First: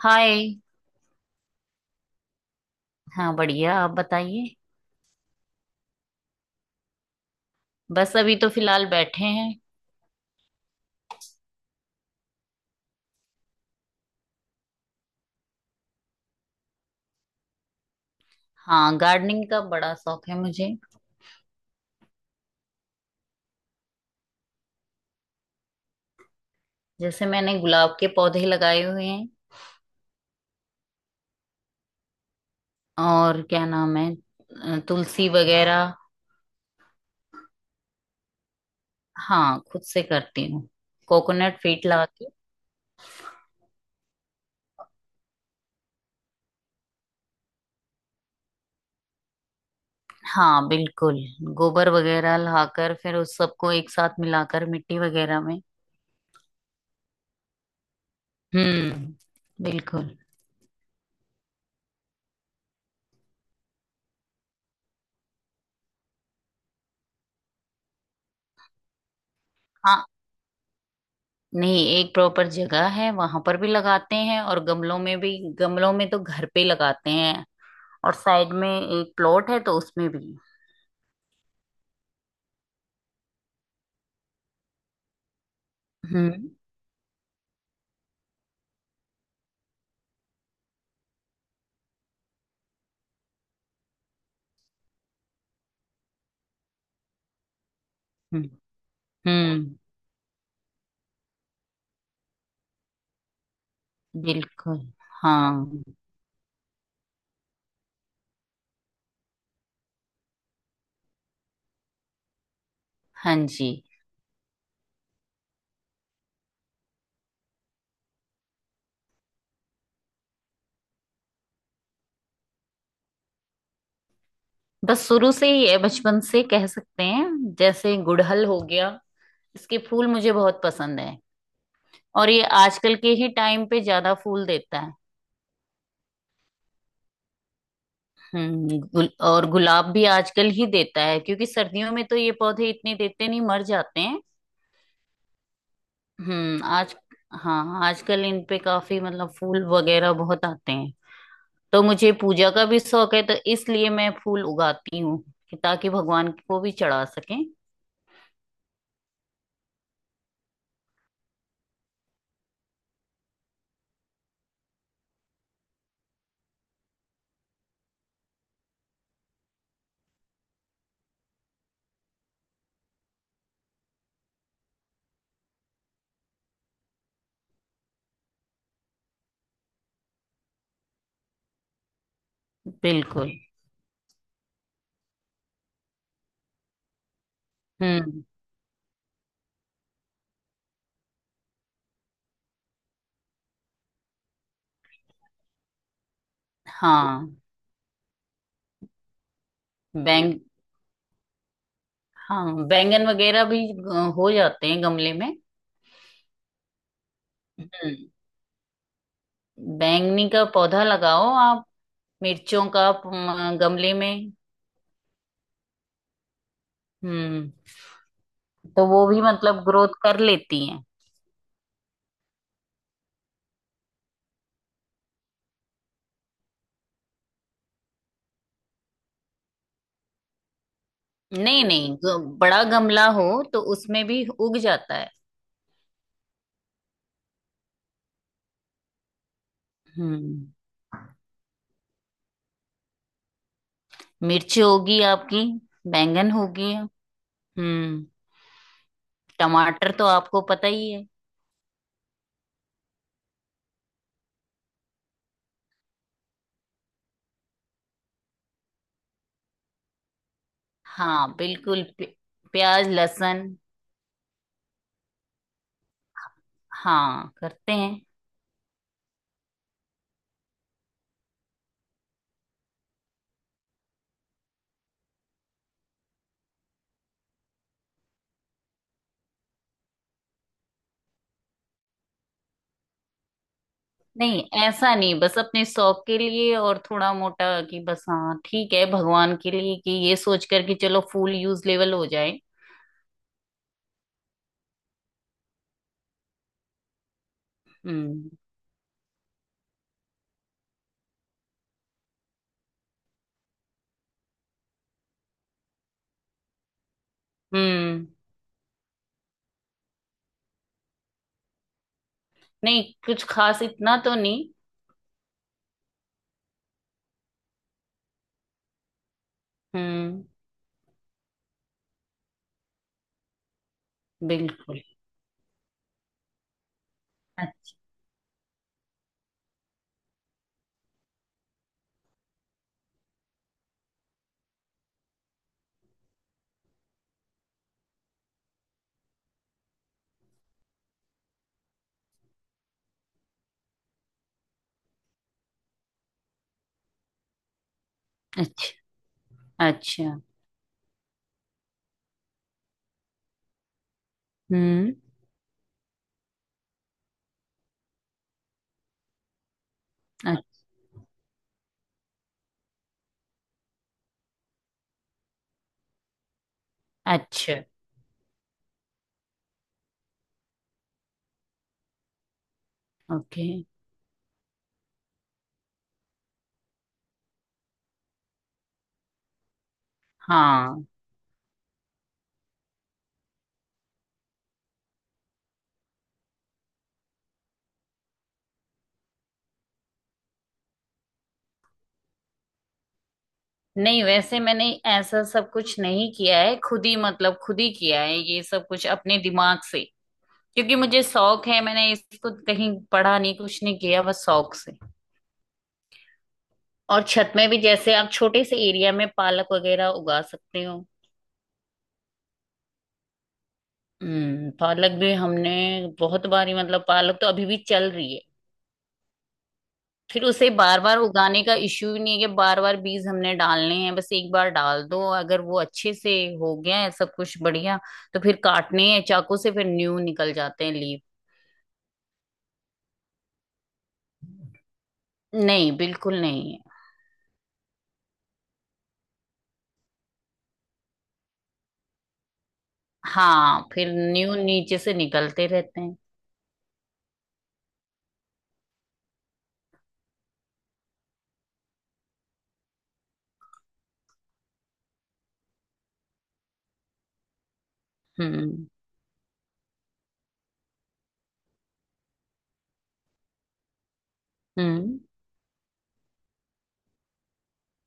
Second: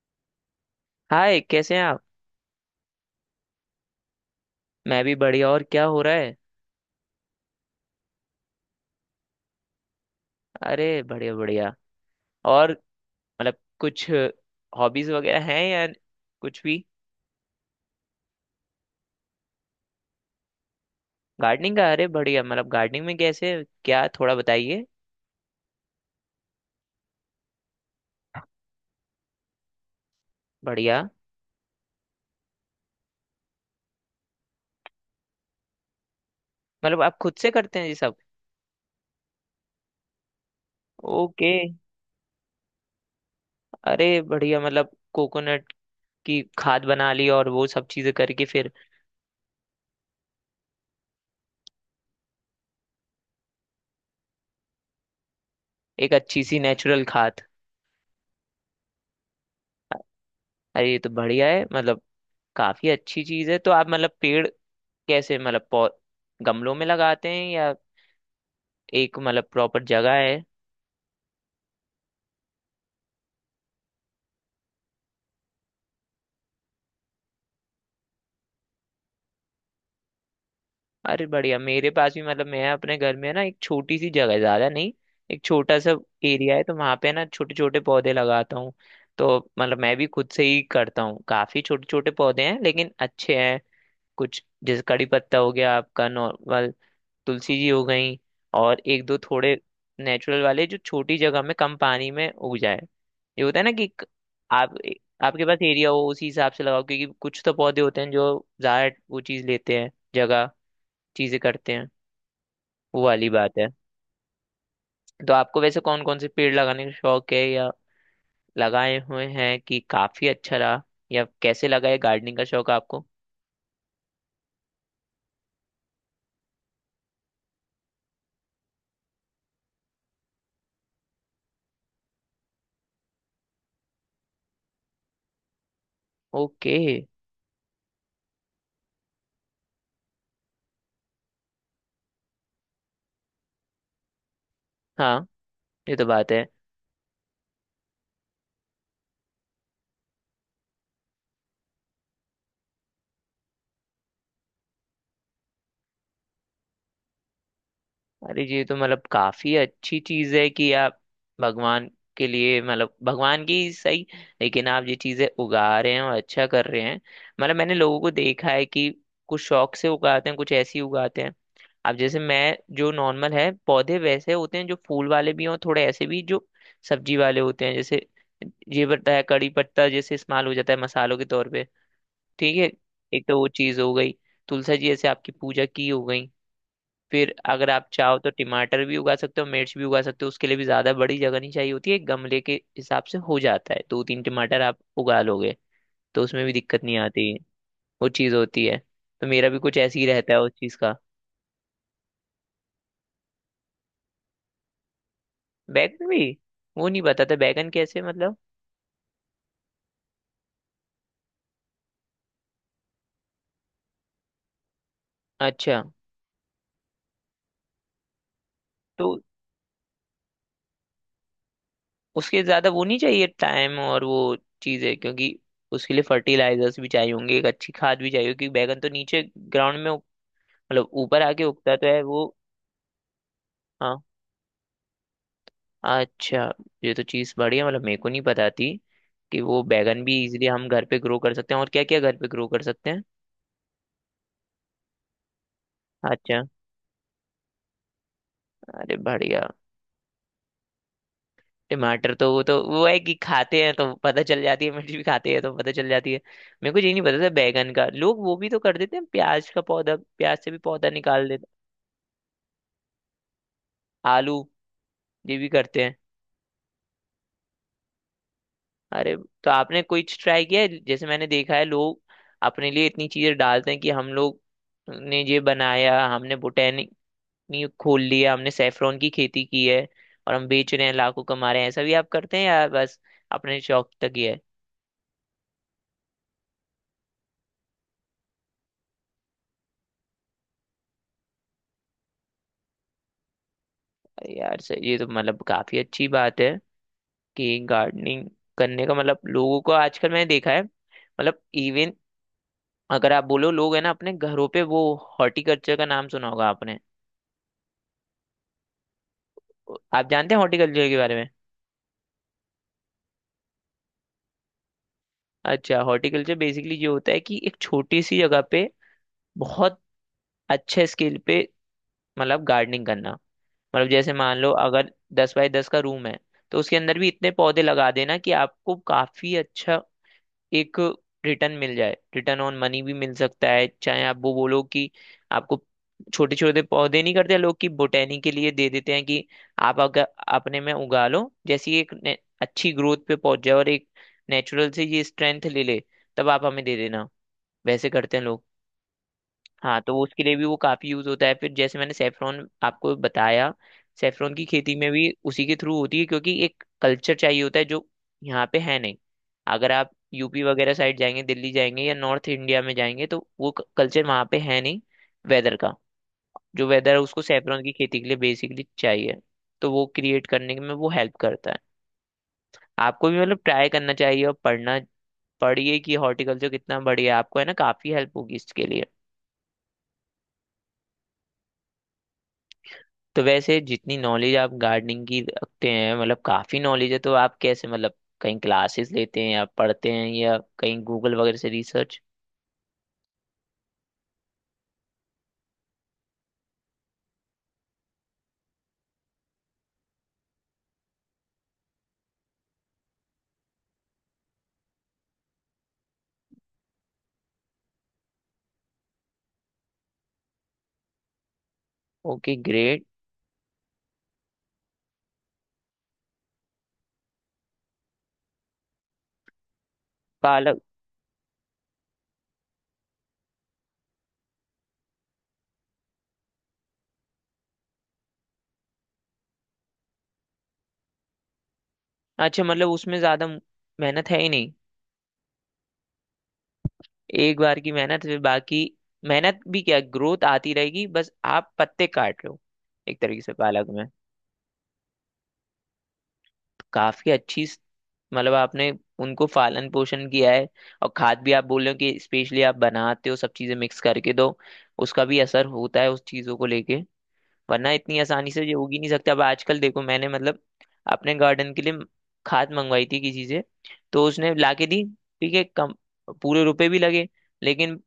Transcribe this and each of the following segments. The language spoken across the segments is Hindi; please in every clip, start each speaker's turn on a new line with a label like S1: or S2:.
S1: हाय।
S2: हाय, कैसे हैं आप?
S1: हाँ बढ़िया, आप बताइए।
S2: मैं भी बढ़िया। और क्या हो रहा है?
S1: बस अभी तो फिलहाल बैठे हैं।
S2: अरे बढ़िया बढ़िया। और मतलब कुछ हॉबीज वगैरह हैं या कुछ भी?
S1: हाँ, गार्डनिंग का बड़ा शौक है मुझे।
S2: गार्डनिंग का, अरे बढ़िया। मतलब गार्डनिंग में कैसे क्या, थोड़ा बताइए।
S1: जैसे मैंने गुलाब के पौधे लगाए हुए हैं।
S2: बढ़िया।
S1: और क्या नाम है तुलसी वगैरह।
S2: मतलब आप खुद से करते हैं ये सब?
S1: हाँ, खुद से करती हूँ।
S2: ओके।
S1: कोकोनट फीट लगा के।
S2: अरे बढ़िया मतलब कोकोनट की खाद बना ली और वो सब चीजें करके फिर।
S1: हाँ बिल्कुल। गोबर वगैरह लाकर फिर उस सबको एक साथ मिलाकर मिट्टी वगैरह में।
S2: एक अच्छी सी नेचुरल खाद।
S1: हम्म, बिल्कुल।
S2: अरे ये तो बढ़िया है। मतलब काफी अच्छी चीज है। तो आप मतलब पेड़ कैसे, मतलब गमलों में लगाते हैं या एक मतलब प्रॉपर
S1: हाँ।
S2: जगह है?
S1: नहीं, एक प्रॉपर जगह है, वहां पर भी लगाते हैं और गमलों में भी। गमलों में तो घर पे लगाते हैं और साइड में एक प्लॉट है तो उसमें भी।
S2: अरे बढ़िया। मेरे पास भी, मतलब मैं अपने घर में ना, एक छोटी सी जगह है, ज्यादा नहीं। एक छोटा सा
S1: हम्म।
S2: एरिया है, तो वहां पे ना छोटे छोटे पौधे लगाता हूँ। तो मतलब मैं भी खुद से ही करता हूँ। काफी छोटे छोटे पौधे हैं, लेकिन अच्छे हैं। कुछ जैसे कड़ी पत्ता हो गया, आपका नॉर्मल तुलसी जी हो गई,
S1: हम्म।
S2: और एक दो थोड़े
S1: हम्म,
S2: नेचुरल वाले, जो छोटी जगह में कम पानी में उग जाए। ये होता है ना कि आप
S1: बिल्कुल।
S2: आपके पास
S1: हाँ।
S2: एरिया हो उसी हिसाब से लगाओ, क्योंकि कुछ तो पौधे होते हैं जो ज्यादा वो चीज लेते हैं, जगह चीजें करते हैं। वो वाली
S1: हाँ
S2: बात है।
S1: जी।
S2: तो आपको वैसे कौन कौन से पेड़ लगाने का शौक है, या लगाए हुए हैं कि काफी अच्छा रहा, या कैसे लगा ये गार्डनिंग का शौक है आपको?
S1: बस शुरू से ही है, बचपन से कह सकते हैं। जैसे गुड़हल हो गया, इसके फूल मुझे बहुत पसंद है। और ये आजकल के ही टाइम पे ज्यादा फूल देता है।
S2: ओके।
S1: और गुलाब भी आजकल ही देता है, क्योंकि सर्दियों में तो ये पौधे इतने देते नहीं, मर जाते हैं।
S2: हाँ, ये तो बात है।
S1: आज हाँ, आजकल इन पे काफी मतलब फूल वगैरह बहुत आते हैं। तो मुझे पूजा का भी शौक है, तो इसलिए मैं फूल उगाती हूँ कि ताकि भगवान को भी चढ़ा सकें।
S2: अरे ये तो मतलब काफी अच्छी चीज है कि आप भगवान के लिए, मतलब भगवान की सही, लेकिन आप ये चीजें उगा रहे हैं और अच्छा कर रहे हैं। मतलब मैंने लोगों को देखा है कि कुछ शौक से उगाते हैं, कुछ ऐसे ही उगाते हैं। अब जैसे मैं, जो नॉर्मल है पौधे वैसे होते हैं, जो फूल वाले भी हों, थोड़े ऐसे भी जो सब्जी वाले होते हैं, जैसे ये पत्ता है, कड़ी पत्ता जैसे इस्तेमाल हो जाता है मसालों के तौर पे। ठीक है। एक
S1: बिल्कुल।
S2: तो वो चीज हो गई, तुलसी जी जैसे आपकी पूजा की हो गई, फिर अगर आप चाहो
S1: हम्म।
S2: तो टमाटर भी उगा सकते हो, मिर्च भी उगा सकते हो। उसके लिए भी ज्यादा बड़ी जगह नहीं चाहिए होती है, गमले के हिसाब से हो जाता है। दो तीन टमाटर आप उगा लोगे, तो उसमें भी दिक्कत नहीं आती।
S1: हाँ
S2: वो चीज़ होती है। तो मेरा भी कुछ ऐसे ही रहता
S1: बैंग
S2: है उस चीज़ का।
S1: हाँ, बैंगन वगैरह भी हो जाते हैं गमले में।
S2: बैगन भी? वो नहीं पता था, बैगन
S1: हम्म।
S2: कैसे मतलब।
S1: बैंगनी का पौधा लगाओ आप। मिर्चों का आप गमले में।
S2: अच्छा।
S1: हम्म। तो वो
S2: तो
S1: भी मतलब ग्रोथ कर लेती हैं।
S2: उसके ज्यादा वो नहीं चाहिए टाइम और वो चीज़ें, क्योंकि उसके लिए फर्टिलाइजर्स भी चाहिए होंगे, एक अच्छी खाद भी चाहिए होगी, क्योंकि बैगन तो नीचे ग्राउंड में मतलब ऊपर आके
S1: नहीं
S2: उगता तो
S1: नहीं
S2: है वो।
S1: बड़ा गमला हो तो
S2: हाँ।
S1: उसमें भी उग जाता है।
S2: अच्छा, ये तो चीज़ बढ़िया, मतलब मेरे को नहीं पता थी कि वो बैगन भी इजीली
S1: हम्म।
S2: हम घर पे ग्रो कर सकते हैं, और क्या क्या घर पे ग्रो कर सकते हैं।
S1: मिर्च होगी आपकी, बैंगन
S2: अच्छा।
S1: होगी। हम्म।
S2: अरे बढ़िया।
S1: टमाटर तो आपको पता ही है।
S2: टमाटर तो वो है कि खाते हैं तो पता चल जाती है, मिर्च भी खाते हैं तो पता चल जाती है। मेरे को ये नहीं पता था बैगन का। लोग वो भी तो कर देते हैं, प्याज का पौधा, प्याज से भी पौधा निकाल
S1: हाँ
S2: देते,
S1: बिल्कुल प्य- प्याज लहसुन।
S2: आलू ये भी करते हैं।
S1: हाँ, करते हैं।
S2: अरे। तो आपने कोई ट्राई किया है? जैसे मैंने देखा है, लोग अपने लिए इतनी चीजें डालते हैं कि हम लोग ने ये बनाया, हमने बोटेनिक कंपनी खोल ली है, हमने सेफ्रॉन की खेती की है और हम बेच रहे हैं, लाखों कमा रहे हैं। ऐसा भी आप करते हैं, यार बस अपने शौक तक ही है?
S1: नहीं ऐसा नहीं, बस अपने शौक के लिए, और थोड़ा मोटा कि बस, हाँ ठीक है, भगवान के लिए कि ये सोच कर कि चलो फूल यूज लेवल हो जाए।
S2: अरे यार सर, ये तो मतलब काफी अच्छी बात है कि गार्डनिंग
S1: हम्म।
S2: करने का, मतलब लोगों को आजकल मैंने देखा है, मतलब इवन अगर आप बोलो लोग है ना अपने घरों पे वो। हॉर्टिकल्चर का नाम सुना होगा आपने?
S1: हम्म।
S2: आप जानते हैं हॉर्टिकल्चर के बारे में?
S1: नहीं, कुछ खास इतना तो नहीं।
S2: अच्छा। हॉर्टिकल्चर बेसिकली ये होता है कि एक छोटी सी जगह पे बहुत
S1: हम्म।
S2: अच्छे स्केल पे मतलब गार्डनिंग करना। मतलब जैसे मान लो
S1: बिल्कुल।
S2: अगर 10 बाय 10 का रूम है, तो उसके अंदर भी इतने पौधे
S1: अच्छा,
S2: लगा देना कि आपको काफी अच्छा एक रिटर्न मिल जाए। रिटर्न ऑन मनी भी मिल सकता है। चाहे आप वो बोलो कि आपको छोटे छोटे पौधे नहीं करते लोग, कि बोटेनी के लिए दे देते हैं कि आप अगर अपने में उगा लो, जैसी एक अच्छी ग्रोथ पे पहुंच जाए और एक नेचुरल से ये स्ट्रेंथ ले ले, तब आप हमें दे देना। वैसे करते हैं लोग।
S1: अच्छा,
S2: हाँ, तो वो
S1: अच्छा।
S2: उसके लिए भी वो काफी यूज होता है। फिर जैसे मैंने सेफ्रॉन आपको बताया, सेफ्रॉन की खेती में
S1: हम्म।
S2: भी उसी के थ्रू होती है, क्योंकि एक कल्चर चाहिए होता है जो यहाँ पे है नहीं। अगर आप यूपी
S1: अ-
S2: वगैरह साइड जाएंगे, दिल्ली जाएंगे या नॉर्थ इंडिया में जाएंगे, तो वो कल्चर वहाँ पे है नहीं। वेदर का, जो वेदर है उसको
S1: अच्छा।
S2: सेफ्रॉन की खेती के लिए बेसिकली चाहिए, तो वो क्रिएट करने में वो हेल्प करता है। आपको भी मतलब
S1: ओके।
S2: ट्राई करना चाहिए और पढ़ना, पढ़िए कि हॉर्टिकल्चर कितना बढ़िया है। आपको है ना काफी हेल्प होगी इसके लिए।
S1: हाँ।
S2: तो वैसे जितनी नॉलेज आप गार्डनिंग की रखते हैं, मतलब काफी नॉलेज है। तो आप कैसे मतलब कहीं क्लासेस लेते हैं, या पढ़ते हैं, या कहीं गूगल वगैरह से रिसर्च?
S1: नहीं, वैसे मैंने ऐसा सब कुछ नहीं किया है, खुद ही मतलब खुद ही किया है ये सब कुछ अपने दिमाग से। क्योंकि मुझे शौक है, मैंने इसको कहीं पढ़ा नहीं, कुछ नहीं किया, बस शौक से। और छत में भी जैसे आप छोटे से एरिया में पालक वगैरह उगा सकते हो।
S2: Okay great.
S1: हम्म, पालक भी हमने बहुत बारी मतलब पालक तो अभी भी चल रही है। फिर उसे
S2: पालक।
S1: बार बार उगाने का इश्यू ही नहीं है कि बार बार बीज हमने डालने हैं, बस एक बार डाल दो, अगर वो अच्छे से हो गया है सब कुछ बढ़िया तो फिर काटने हैं चाकू से, फिर न्यू निकल जाते हैं लीव।
S2: अच्छा, मतलब उसमें ज्यादा मेहनत है ही नहीं।
S1: नहीं, बिल्कुल नहीं है।
S2: एक बार की मेहनत, फिर बाकी मेहनत भी क्या, ग्रोथ आती रहेगी, बस आप पत्ते काट लो, एक तरीके से पालक
S1: हाँ,
S2: में।
S1: फिर न्यू नीचे से निकलते रहते हैं।
S2: काफी अच्छी मतलब आपने उनको पालन पोषण किया है, और खाद भी आप बोल रहे हो कि स्पेशली आप बनाते हो सब चीजें मिक्स करके, तो उसका भी असर होता है उस चीजों को लेके। वरना इतनी आसानी से ये
S1: हम्म।
S2: उग ही नहीं सकता। अब आजकल देखो मैंने मतलब अपने गार्डन के लिए खाद मंगवाई थी किसी से, तो उसने लाके दी,
S1: हम्म।
S2: ठीक है, कम पूरे रुपए भी लगे, लेकिन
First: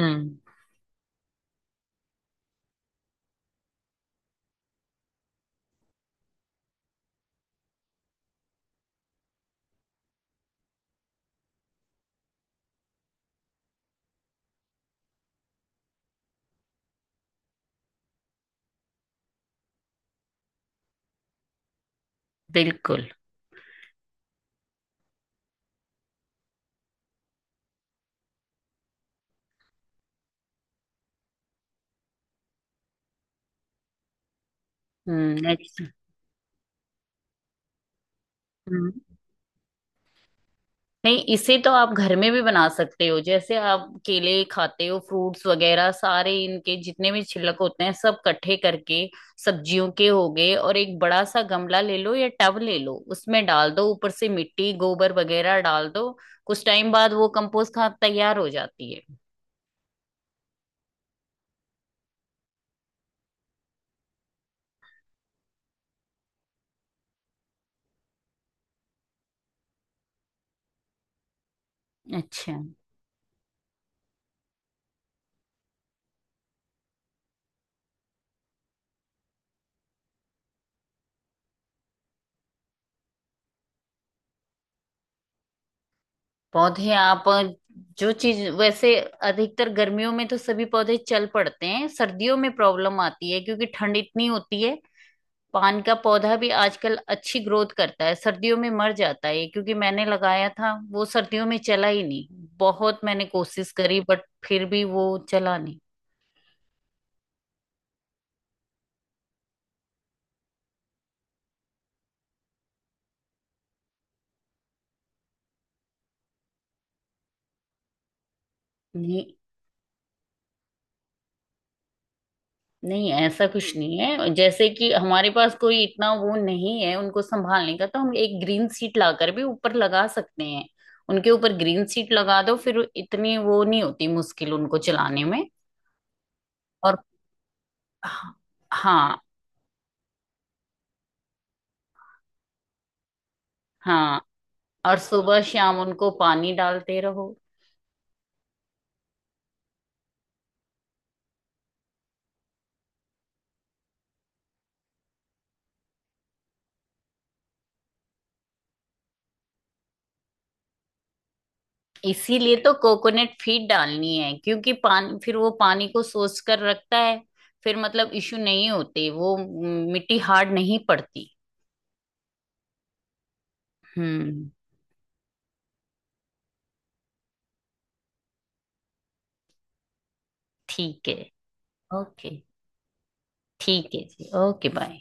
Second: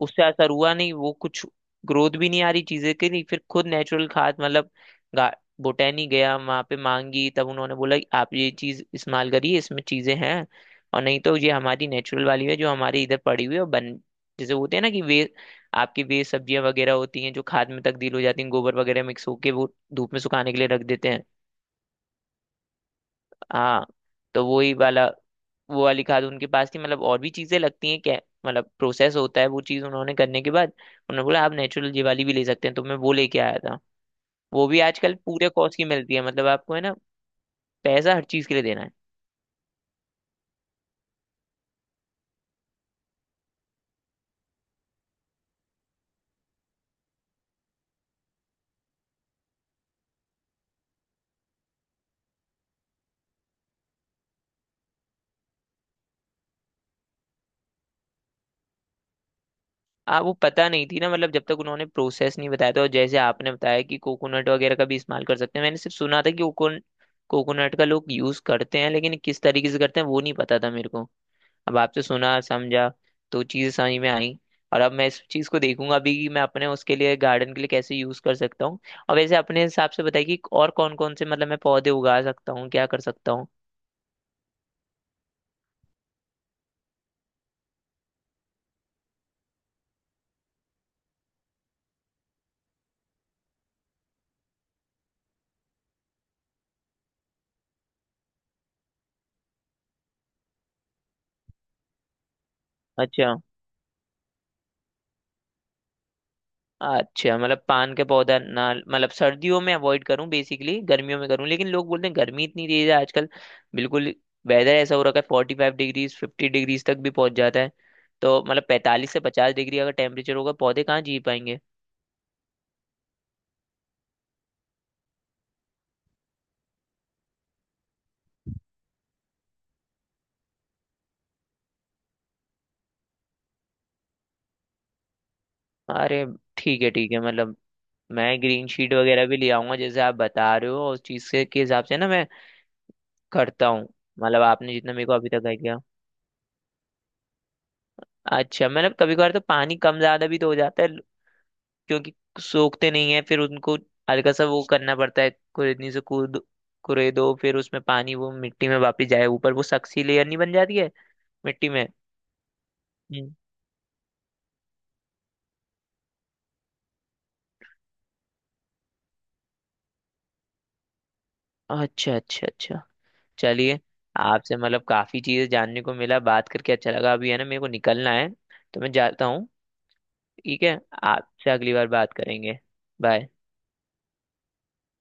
S2: उससे असर हुआ नहीं। वो कुछ ग्रोथ भी नहीं आ रही चीजें की नहीं। फिर खुद नेचुरल खाद, मतलब बोटैनी गया वहां पे, मांगी, तब उन्होंने बोला कि आप ये चीज इस्तेमाल करिए, इसमें चीजें हैं, और नहीं तो ये हमारी नेचुरल वाली है जो हमारे इधर पड़ी हुई है, और बन जैसे होते हैं ना कि वे आपकी वेस्ट सब्जियां वगैरह होती हैं जो खाद में तब्दील हो जाती हैं, गोबर वगैरह मिक्स होके वो धूप में सुखाने के लिए रख देते हैं।
S1: बिल्कुल।
S2: हाँ। तो वही वाला, वो वाली खाद उनके पास थी। मतलब और भी चीजें लगती हैं क्या, मतलब प्रोसेस होता है वो चीज़? उन्होंने करने के बाद उन्होंने बोला, आप नेचुरल ये वाली भी ले सकते हैं, तो मैं वो लेके आया था। वो भी आजकल पूरे
S1: हम्म।
S2: कॉस्ट की
S1: अच्छा।
S2: मिलती है, मतलब आपको है ना, पैसा हर चीज के लिए देना है।
S1: हम्म। नहीं, इसे तो आप घर में भी बना सकते हो। जैसे आप केले खाते हो, फ्रूट्स वगैरह, सारे इनके जितने भी छिलक होते हैं सब इकट्ठे करके, सब्जियों के हो गए, और एक बड़ा सा गमला ले लो या टब ले लो, उसमें डाल दो, ऊपर से मिट्टी गोबर वगैरह डाल दो। कुछ टाइम बाद वो कंपोस्ट खाद तैयार हो जाती है।
S2: वो पता नहीं थी ना, मतलब जब तक उन्होंने प्रोसेस नहीं बताया था, और जैसे आपने बताया कि कोकोनट वगैरह का भी इस्तेमाल कर सकते हैं, मैंने सिर्फ सुना था कि कोकोनट का लोग यूज करते हैं, लेकिन किस तरीके से करते हैं वो नहीं पता था मेरे को। अब आपसे सुना,
S1: अच्छा।
S2: समझा, तो चीज़ें समझ में आई। और अब मैं इस चीज़ को देखूंगा अभी कि मैं अपने उसके लिए, गार्डन के लिए कैसे यूज कर सकता हूँ। और वैसे अपने हिसाब से बताइए कि और कौन कौन से मतलब मैं पौधे उगा सकता हूँ, क्या कर सकता हूँ।
S1: पौधे आप जो चीज वैसे अधिकतर गर्मियों में तो सभी पौधे चल पड़ते हैं, सर्दियों में प्रॉब्लम आती है क्योंकि ठंड इतनी होती है। पान का पौधा भी आजकल अच्छी ग्रोथ करता है, सर्दियों में मर जाता है ये, क्योंकि मैंने लगाया था, वो सर्दियों में चला ही नहीं। बहुत मैंने
S2: अच्छा।
S1: कोशिश करी बट फिर भी वो चला नहीं।
S2: अच्छा, मतलब पान के पौधा ना, मतलब सर्दियों में अवॉइड करूं, बेसिकली गर्मियों में करूं। लेकिन लोग बोलते हैं गर्मी इतनी तेज है आजकल, बिल्कुल, वेदर ऐसा हो रखा है, 45 डिग्रीज 50 डिग्रीज तक भी पहुंच जाता है। तो मतलब पैंतालीस से
S1: नहीं
S2: पचास डिग्री अगर टेम्परेचर होगा, पौधे कहाँ जी पाएंगे?
S1: नहीं, ऐसा कुछ नहीं है, जैसे कि हमारे पास कोई इतना वो नहीं है उनको संभालने का, तो हम एक ग्रीन सीट लाकर भी ऊपर लगा सकते हैं। उनके ऊपर ग्रीन सीट लगा दो, फिर इतनी वो नहीं होती मुश्किल उनको चलाने में।
S2: अरे ठीक है
S1: और
S2: ठीक है। मतलब मैं
S1: हाँ।
S2: ग्रीन शीट
S1: हाँ।
S2: वगैरह भी ले आऊंगा, जैसे आप बता रहे हो, और उस चीज से के हिसाब से ना मैं करता हूँ।
S1: हाँ।
S2: मतलब आपने जितना
S1: और
S2: मेरे को अभी
S1: सुबह
S2: तक आइडिया।
S1: शाम उनको पानी डालते रहो।
S2: अच्छा, मतलब कभी कभार तो पानी कम ज्यादा भी तो हो जाता है, क्योंकि सोखते नहीं है फिर उनको। हल्का सा वो करना पड़ता है, कुरेदनी से कूद कुरे दो, फिर उसमें पानी वो मिट्टी में वापस जाए, ऊपर वो सख्सी लेयर नहीं बन जाती है मिट्टी में।
S1: इसीलिए तो कोकोनट
S2: हम्म।
S1: फीड डालनी है, क्योंकि पान फिर वो पानी को सोख कर रखता है। फिर मतलब इशू नहीं होते वो, मिट्टी हार्ड नहीं पड़ती।
S2: अच्छा अच्छा अच्छा। चलिए,
S1: हम्म।
S2: आपसे मतलब काफी चीजें जानने को मिला, बात करके अच्छा लगा। अभी है ना मेरे को निकलना है, तो मैं जाता हूँ। ठीक है,
S1: ठीक है।
S2: आपसे अगली बार बात
S1: ओके।
S2: करेंगे। बाय।
S1: ठीक है जी, ओके, बाय।